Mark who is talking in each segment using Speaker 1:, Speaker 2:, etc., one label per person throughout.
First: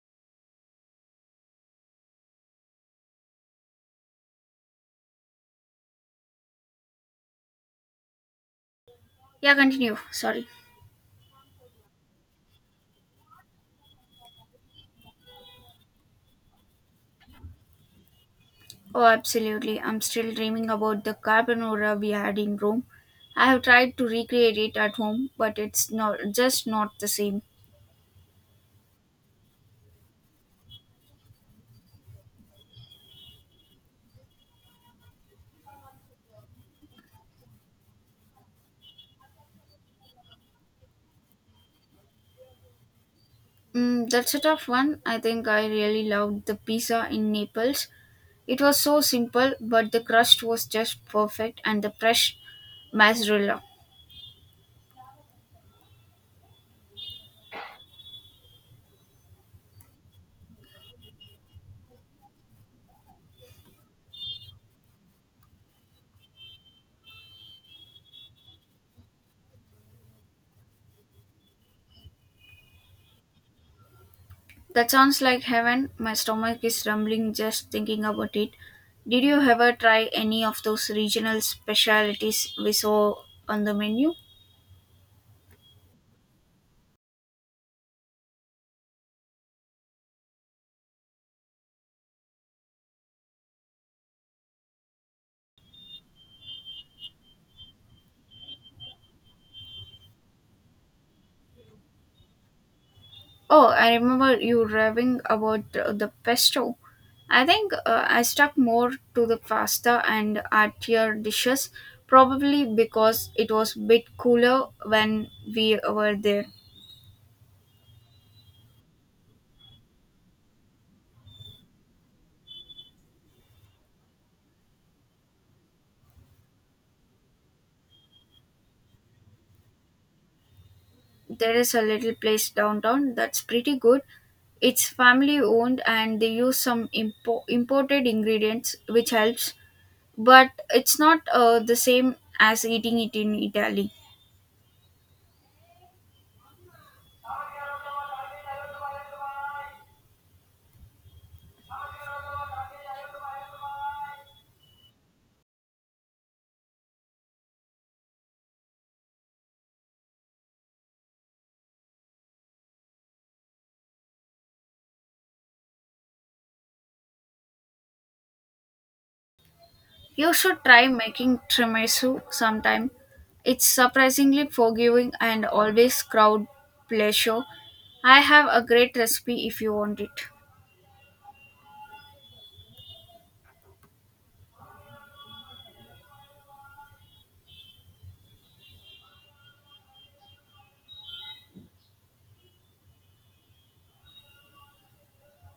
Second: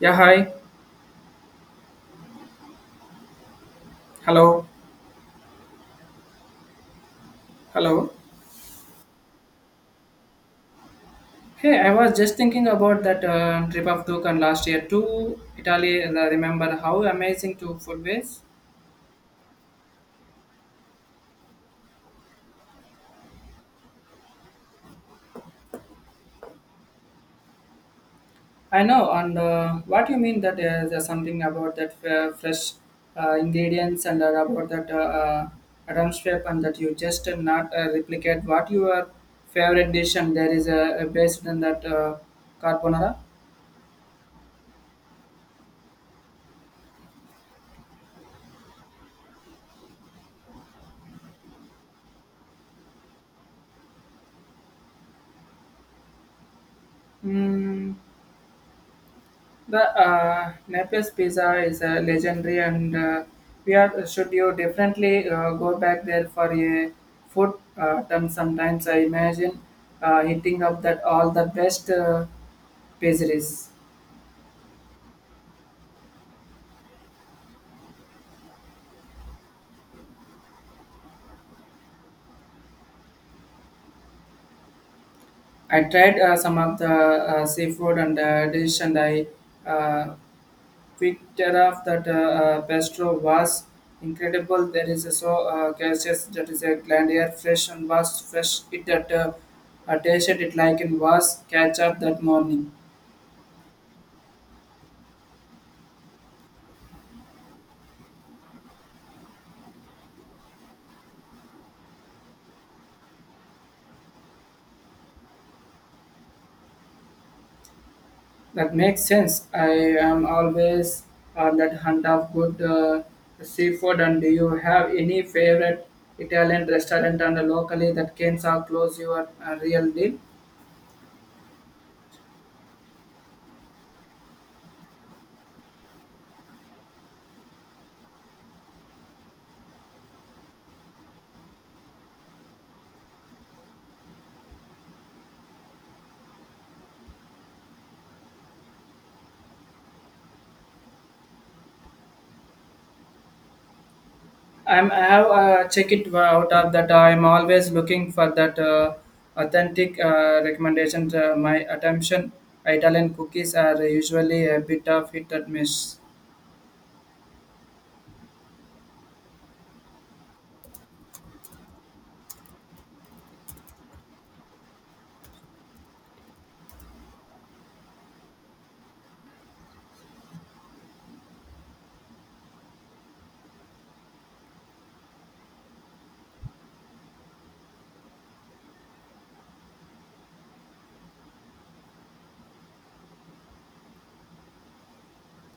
Speaker 1: Yeah, hi. Hello. Hello.
Speaker 2: Yeah, continue. Sorry.
Speaker 1: Hey, I was just thinking about that trip of Dukan last year to Italy. And I remember how amazing to food was.
Speaker 2: Oh, absolutely. I'm still dreaming about the carbonara we had in Rome. I have tried to recreate it at home, but it's not just not the same.
Speaker 1: I know, and what you mean that there's something about that fresh ingredients and about that atmosphere and that you just not replicate what your favorite dish and there is a based on that carbonara.
Speaker 2: Mm, that's a tough one. I think I really loved the pizza in Naples. It was so simple, but the crust was just perfect and the fresh mozzarella.
Speaker 1: Mm. The Naples pizza is legendary, and we are should you definitely go back there for a food term. Sometimes I imagine hitting up that all the best pizzeries.
Speaker 2: That sounds like heaven. My stomach is rumbling just thinking about it. Did you ever try any of those regional specialties we saw on the menu?
Speaker 1: I tried some of the seafood and dish, and I uh, picked it up that Bistro was incredible. There is a so gaseous that is a grand air fresh and was fresh. It that I tasted it like it was ketchup that morning.
Speaker 2: Oh, I remember you raving about the pesto. I think I stuck more to the pasta and artier dishes, probably because it was a bit cooler when we were there.
Speaker 1: That makes sense. I am always on that hunt of good seafood. And do you have any favorite Italian restaurant and locally that can so close your real deal?
Speaker 2: There is a little place downtown that's pretty good. It's family owned and they use some imported ingredients, which helps, but it's not the same as eating it in Italy.
Speaker 1: I have checked it out of that. I'm always looking for that authentic recommendation. My attention Italian cookies are usually a bit of hit and miss.
Speaker 2: You should try making tiramisu sometime. It's surprisingly forgiving and always crowd pleasure. I have a great recipe if you want it.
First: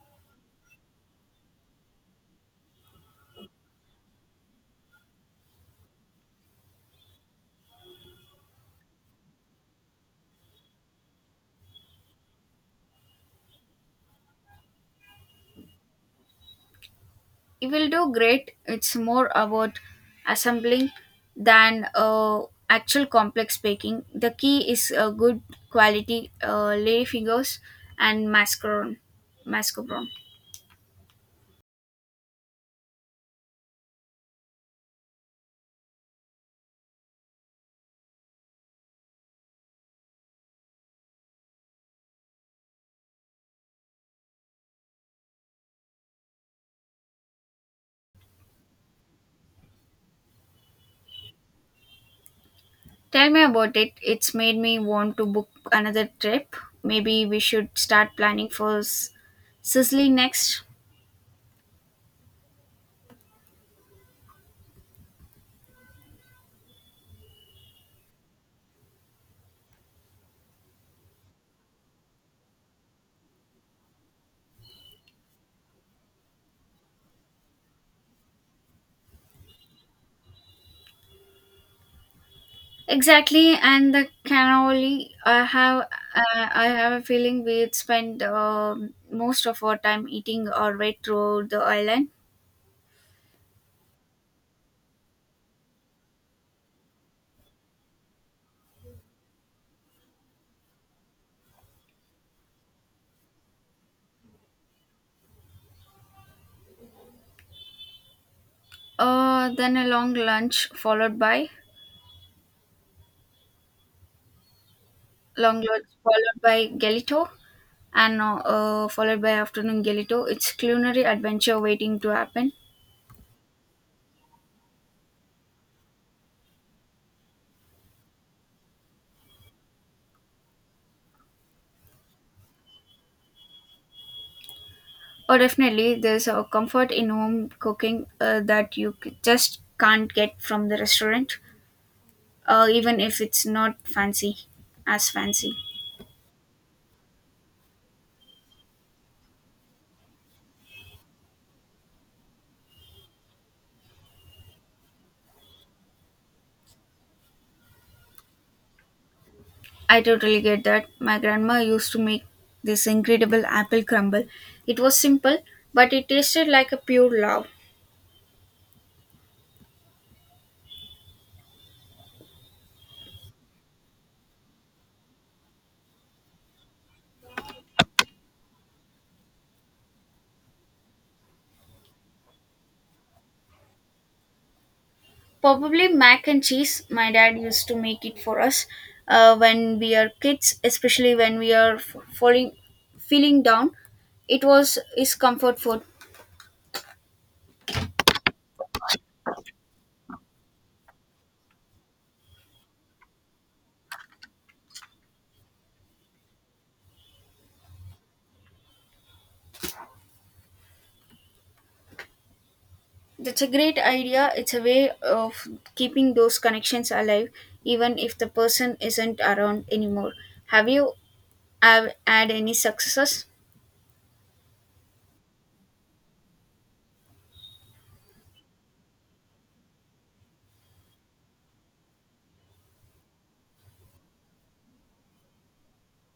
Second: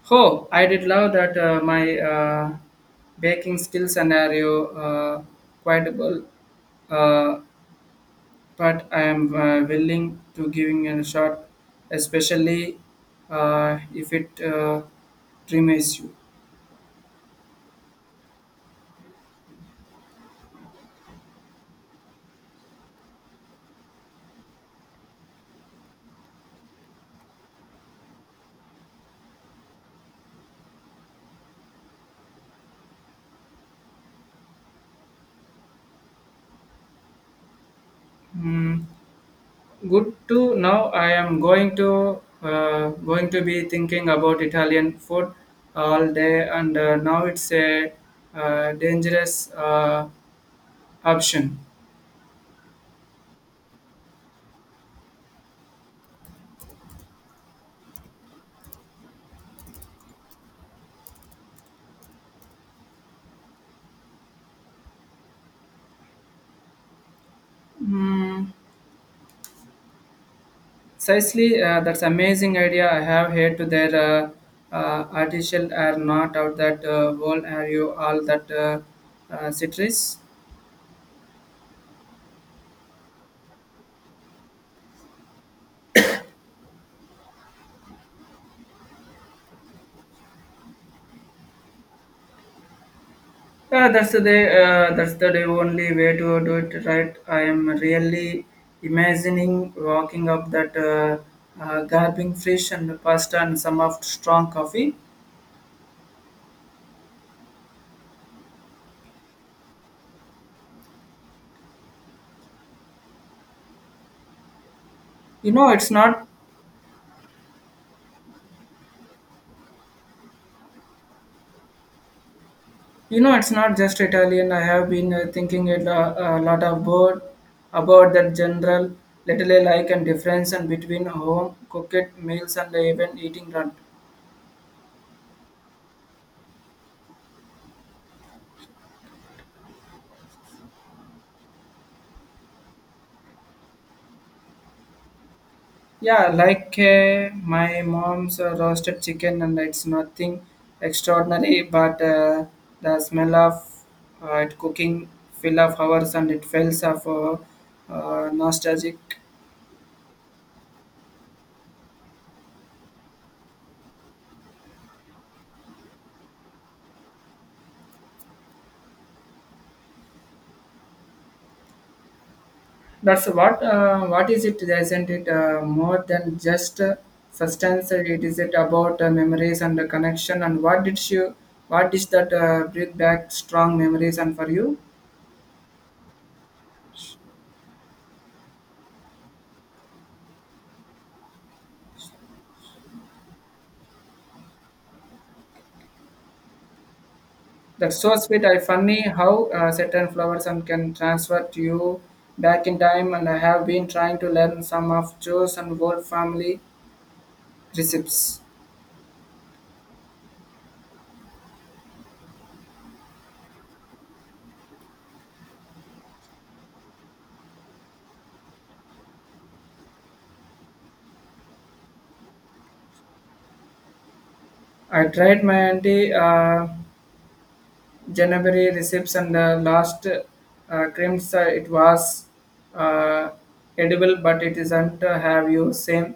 Speaker 1: Oh, I did love that my baking skill scenario quite well, uh, but I am willing to giving it a shot, especially if it dreams you.
Speaker 2: You will do great. It's more about assembling than actual complex baking. The key is a good quality lay fingers and mascarpone.
Speaker 1: Hmm. Good to now. I am going to be thinking about Italian food all day, and now it's a dangerous option.
Speaker 2: Tell me about it. It's made me want to book another trip. Maybe we should start planning for Sicily next.
Speaker 1: Mm, precisely, that's amazing idea I have here to their artificial are not out that wall are you all that citrus.
Speaker 2: Exactly, and the cannoli. I have a feeling we'd spend most of our time eating our way through the island.
Speaker 1: Yeah, that's the only way to do it right. I am really imagining walking up that garbling fish and pasta and some of strong coffee.
Speaker 2: Then a long lunch followed by
Speaker 1: You
Speaker 2: long
Speaker 1: know,
Speaker 2: lunch
Speaker 1: it's not
Speaker 2: followed by galito, and followed by afternoon galito. It's culinary adventure waiting to happen.
Speaker 1: you know, it's not just Italian. I have been thinking it, a lot about that general little like and difference and between home cooked meals and even eating out.
Speaker 2: Oh, definitely. There's a comfort in home cooking that just can't get from the restaurant, even if it's not as fancy.
Speaker 1: Yeah, like my mom's roasted chicken, and it's nothing extraordinary, but the smell of it cooking fill of hours and it feels of nostalgic.
Speaker 2: I totally get that. My grandma used to make this incredible apple crumble. It was simple, but it tasted like a pure love.
Speaker 1: That's what is it? Isn't it more than just substance? It is it about memories and the connection. And what did you? What is that bring back strong memories and for you?
Speaker 2: Probably mac and cheese. My dad used to make it for us when we are kids, especially when feeling down. It was his comfort food.
Speaker 1: That's so sweet. I funny how certain flowers and can transfer to you back in time. And I have been trying to learn some of Joe's and Gold family recipes.
Speaker 2: That's a great idea. It's a way of keeping those connections alive, even if the person isn't around anymore. Have you have had any successes?
Speaker 1: I tried my auntie January recipes and the last creams. It was uh, edible, but it isn't have you same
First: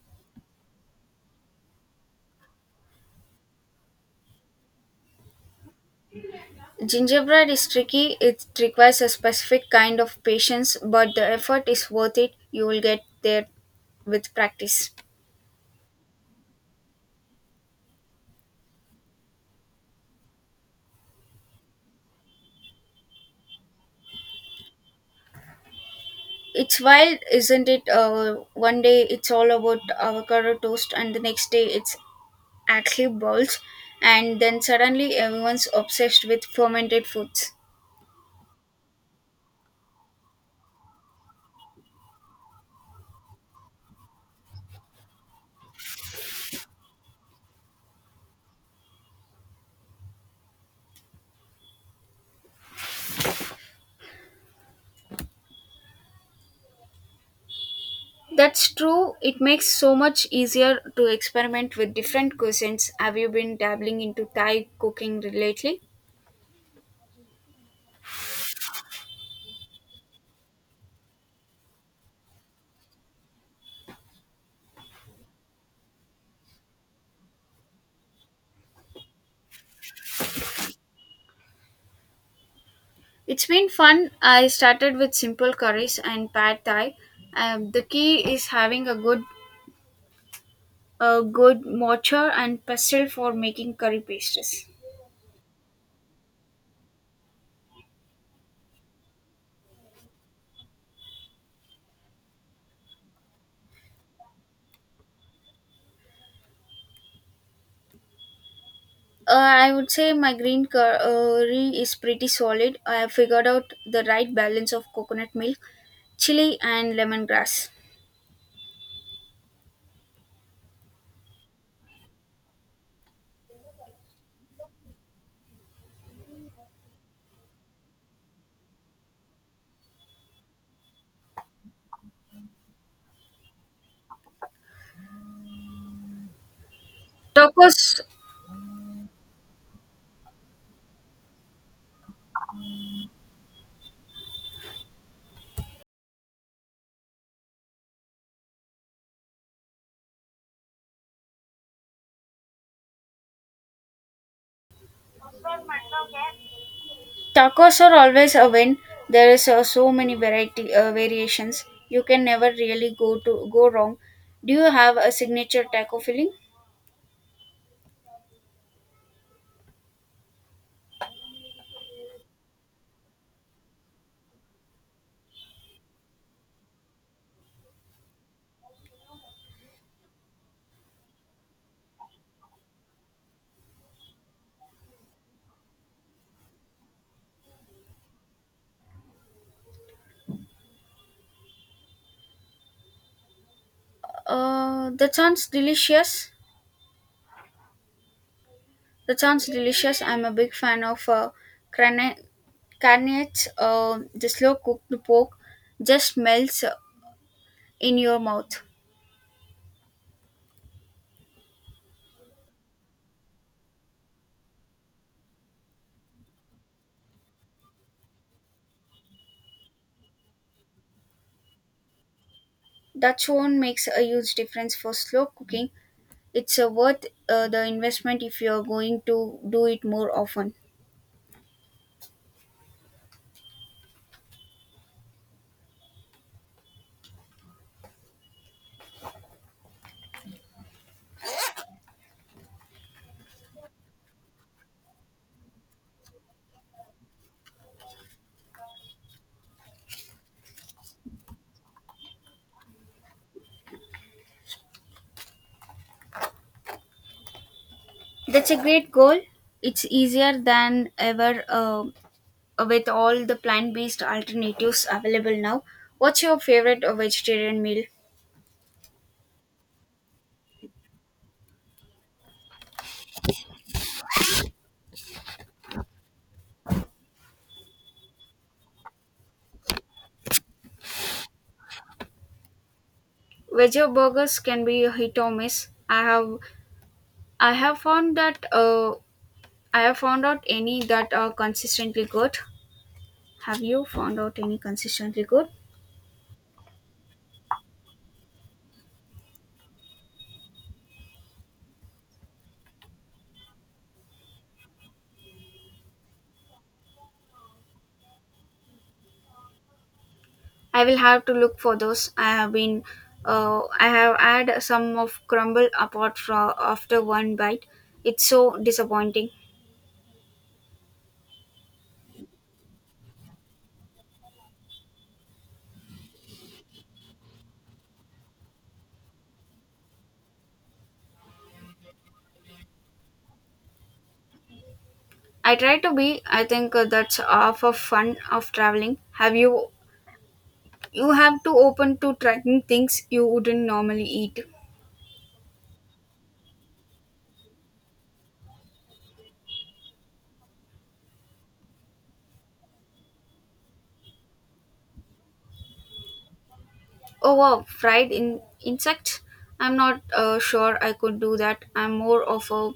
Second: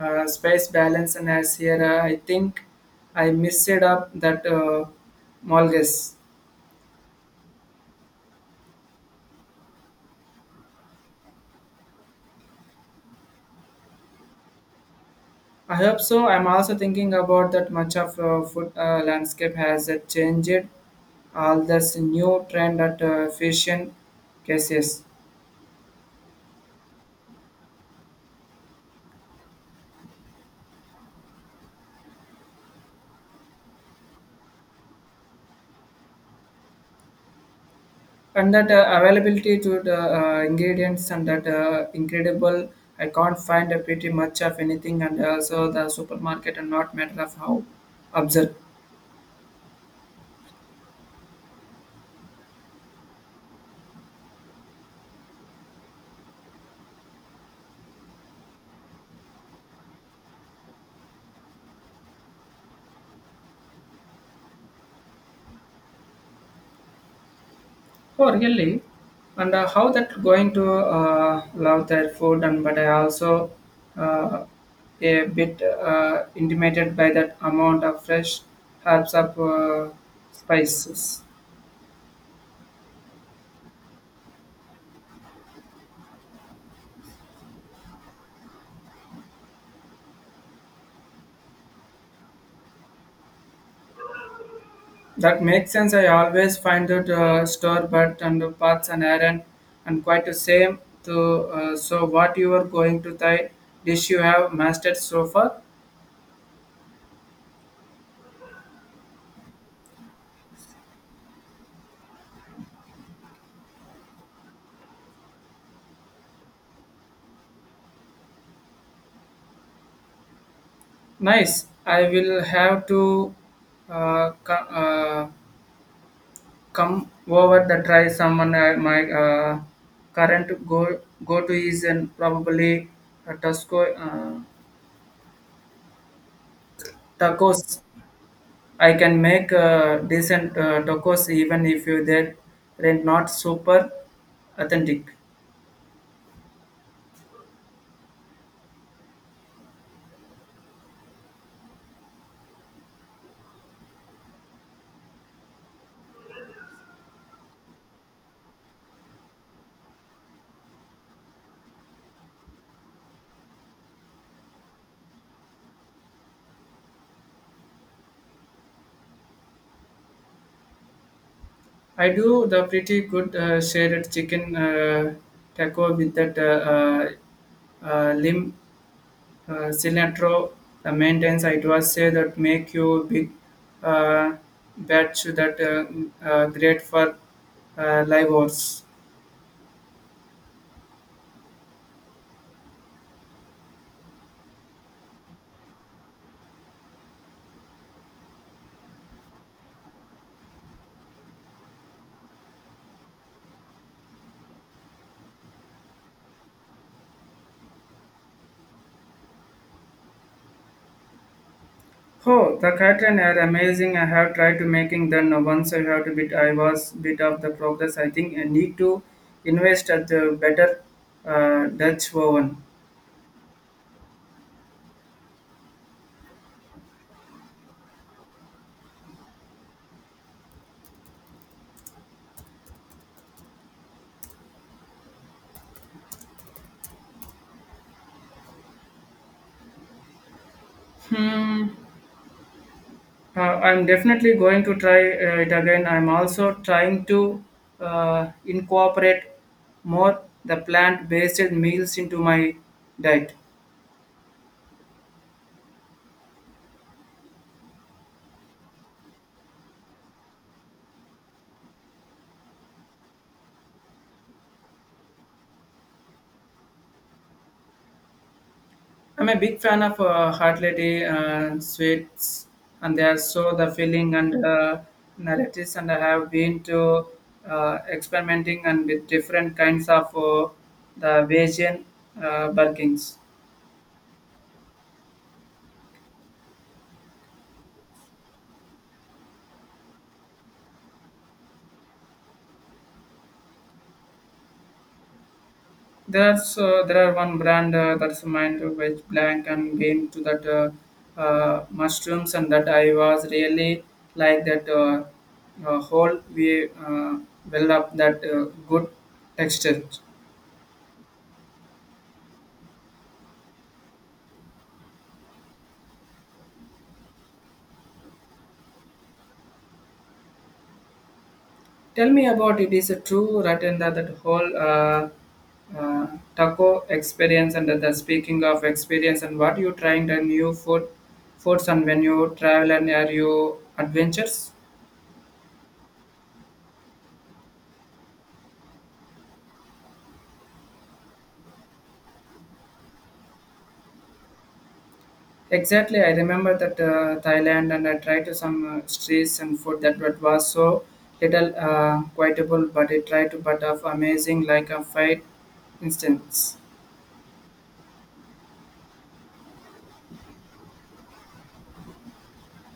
Speaker 1: space balance and as here. I think I missed up that malgus.
Speaker 2: Gingerbread is tricky. It requires a specific kind of patience, but the effort is worth it. You will get there with practice.
Speaker 1: I hope so. I'm also thinking about that much of food landscape has changed. All this new trend at fusion cases
Speaker 2: It's wild, isn't it? One day it's all about avocado toast, and the next day it's actually balls, and then suddenly everyone's obsessed with fermented foods.
Speaker 1: and that availability to the ingredients and that incredible. I can't find pretty much of anything and also the supermarket and not matter of how absurd.
Speaker 2: That's true. It makes so much easier to experiment with different cuisines. Have you been dabbling into Thai cooking lately?
Speaker 1: Oh, really? And how that going to love their food and but I also uh, a bit intimidated by that amount of fresh herbs of spices.
Speaker 2: It's been fun. I started with simple curries and pad Thai. The key is having a good mortar and pestle for making curry pastes.
Speaker 1: That makes sense. I always find that store but and the parts and iron and quite the same. To so what you are going to thy dish you have mastered so far.
Speaker 2: I would say my green curry is pretty solid. I have figured out the right balance of coconut milk, chili, and lemongrass.
Speaker 1: Nice. I will have to uh, co- uh, come over the try someone my current go go to is and probably a Tusco, tacos
Speaker 2: Tacos.
Speaker 1: I can make decent tacos even if you they're not super authentic.
Speaker 2: Tacos are always a win. There is so many variety variations. You can never really go wrong. Do you have a signature taco filling?
Speaker 1: I do the pretty good shredded chicken taco with that lim. Cilantro the maintenance it was say that make you big uh, batch that great for live oats.
Speaker 2: Uh, that sounds delicious. That sounds delicious. I'm a big fan of crane- carnets. The slow cooked pork just melts in your mouth.
Speaker 1: Oh, the Catalan are amazing. I have tried to making them once I have to bit I was bit of the progress. I think I need to invest at the better Dutch oven.
Speaker 2: That one makes a huge difference for slow cooking. It's worth the investment if you're going to do it more often.
Speaker 1: Hmm. I'm definitely going to try it again. I'm also trying to incorporate more the plant-based meals into my diet.
Speaker 2: That's a great goal. It's easier than ever with all the plant based alternatives available now. What's your favorite vegetarian meal?
Speaker 1: I'm a big fan of heartly sweets, and they are so the filling and narratives. And I have been to experimenting and with different kinds of the Bayesian burkings.
Speaker 2: Veggie burgers can be a hit or miss. I have found that I have found out any that are consistently good. Have you found out any consistently good?
Speaker 1: There's there are one brand that's mind which blank and game to that mushrooms and that I was really like that whole we build up that good texture.
Speaker 2: I will have to look for those. I have had some of crumble apart from after one bite. It's so disappointing.
Speaker 1: Tell me about it is a true right in that whole uh, taco experience and that the speaking of experience and what you trying the new food foods and when you travel and are you adventures.
Speaker 2: I try to be. I think that's half of fun of traveling. Have you You have to open to trying things you wouldn't normally eat.
Speaker 1: Exactly, I remember that Thailand, and I tried to some streets and food that what was so little quiteable, but I tried to but of amazing like a fight instance.
Speaker 2: Oh wow, fried in insects. I'm not sure I could do that. I'm more of a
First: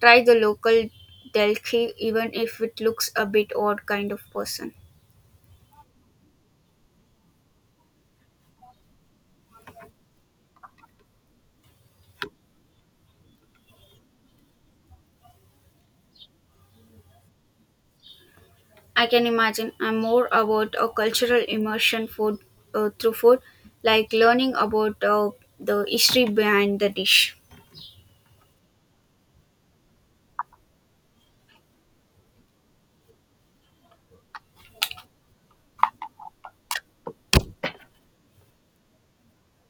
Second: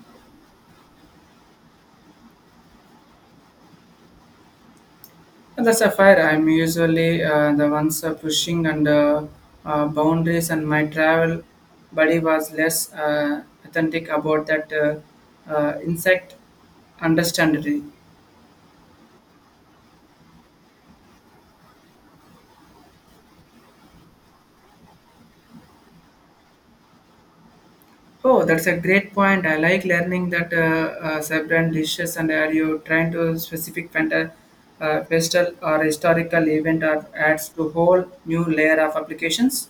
Speaker 2: try the local delicacy even if it looks a bit odd kind of person.
Speaker 1: And that's a fire. I'm usually the ones pushing and boundaries, and my travel buddy was less authentic about that insect understandably.
Speaker 2: I can imagine I'm more about a cultural immersion food through food, like learning about the history behind the dish.
Speaker 1: Oh, that's a great point. I like learning that several dishes and are you trying to specific festival or historical event or adds to whole new layer of applications?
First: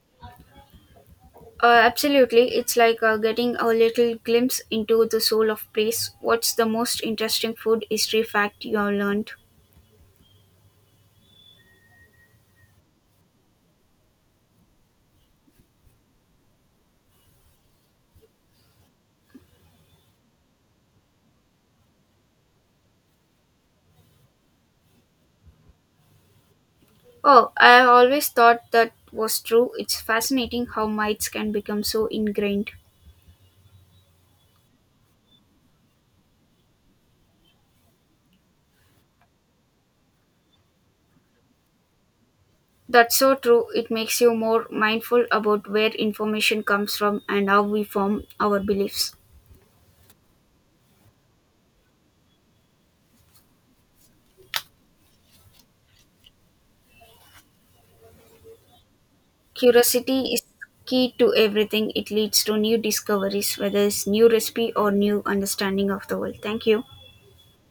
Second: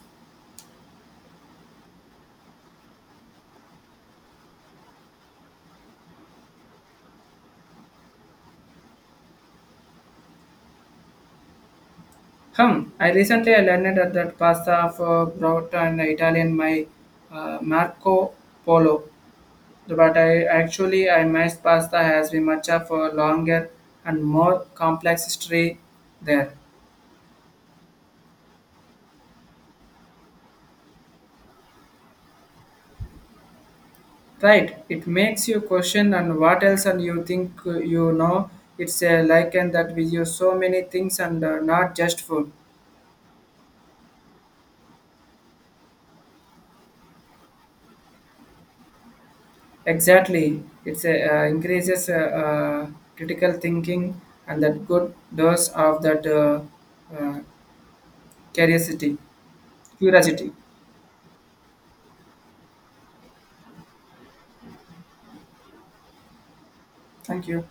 Speaker 2: Absolutely. It's like getting a little glimpse into the soul of place. What's the most interesting food history fact you have learned?
Speaker 1: Hum, I recently I learned that pasta for brought and Italian my Marco Polo, but I actually I missed pasta has been much of a longer and more complex history there.
Speaker 2: Oh, I have always thought that was true. It's fascinating how mites can become so ingrained.
Speaker 1: Right, it makes you question and what else and you think you know. It's a like and that we use so many things and not just food.
Speaker 2: That's so true. It makes you more mindful about where information comes from and how we form our beliefs.
Speaker 1: Exactly, it's a increases critical thinking and that good dose of that uh, curiosity.
Speaker 2: Curiosity is
Speaker 1: Curiosity.
Speaker 2: key to everything. It leads to new discoveries, whether it's new recipe or new understanding of the world. Thank you.
Speaker 1: Thank you.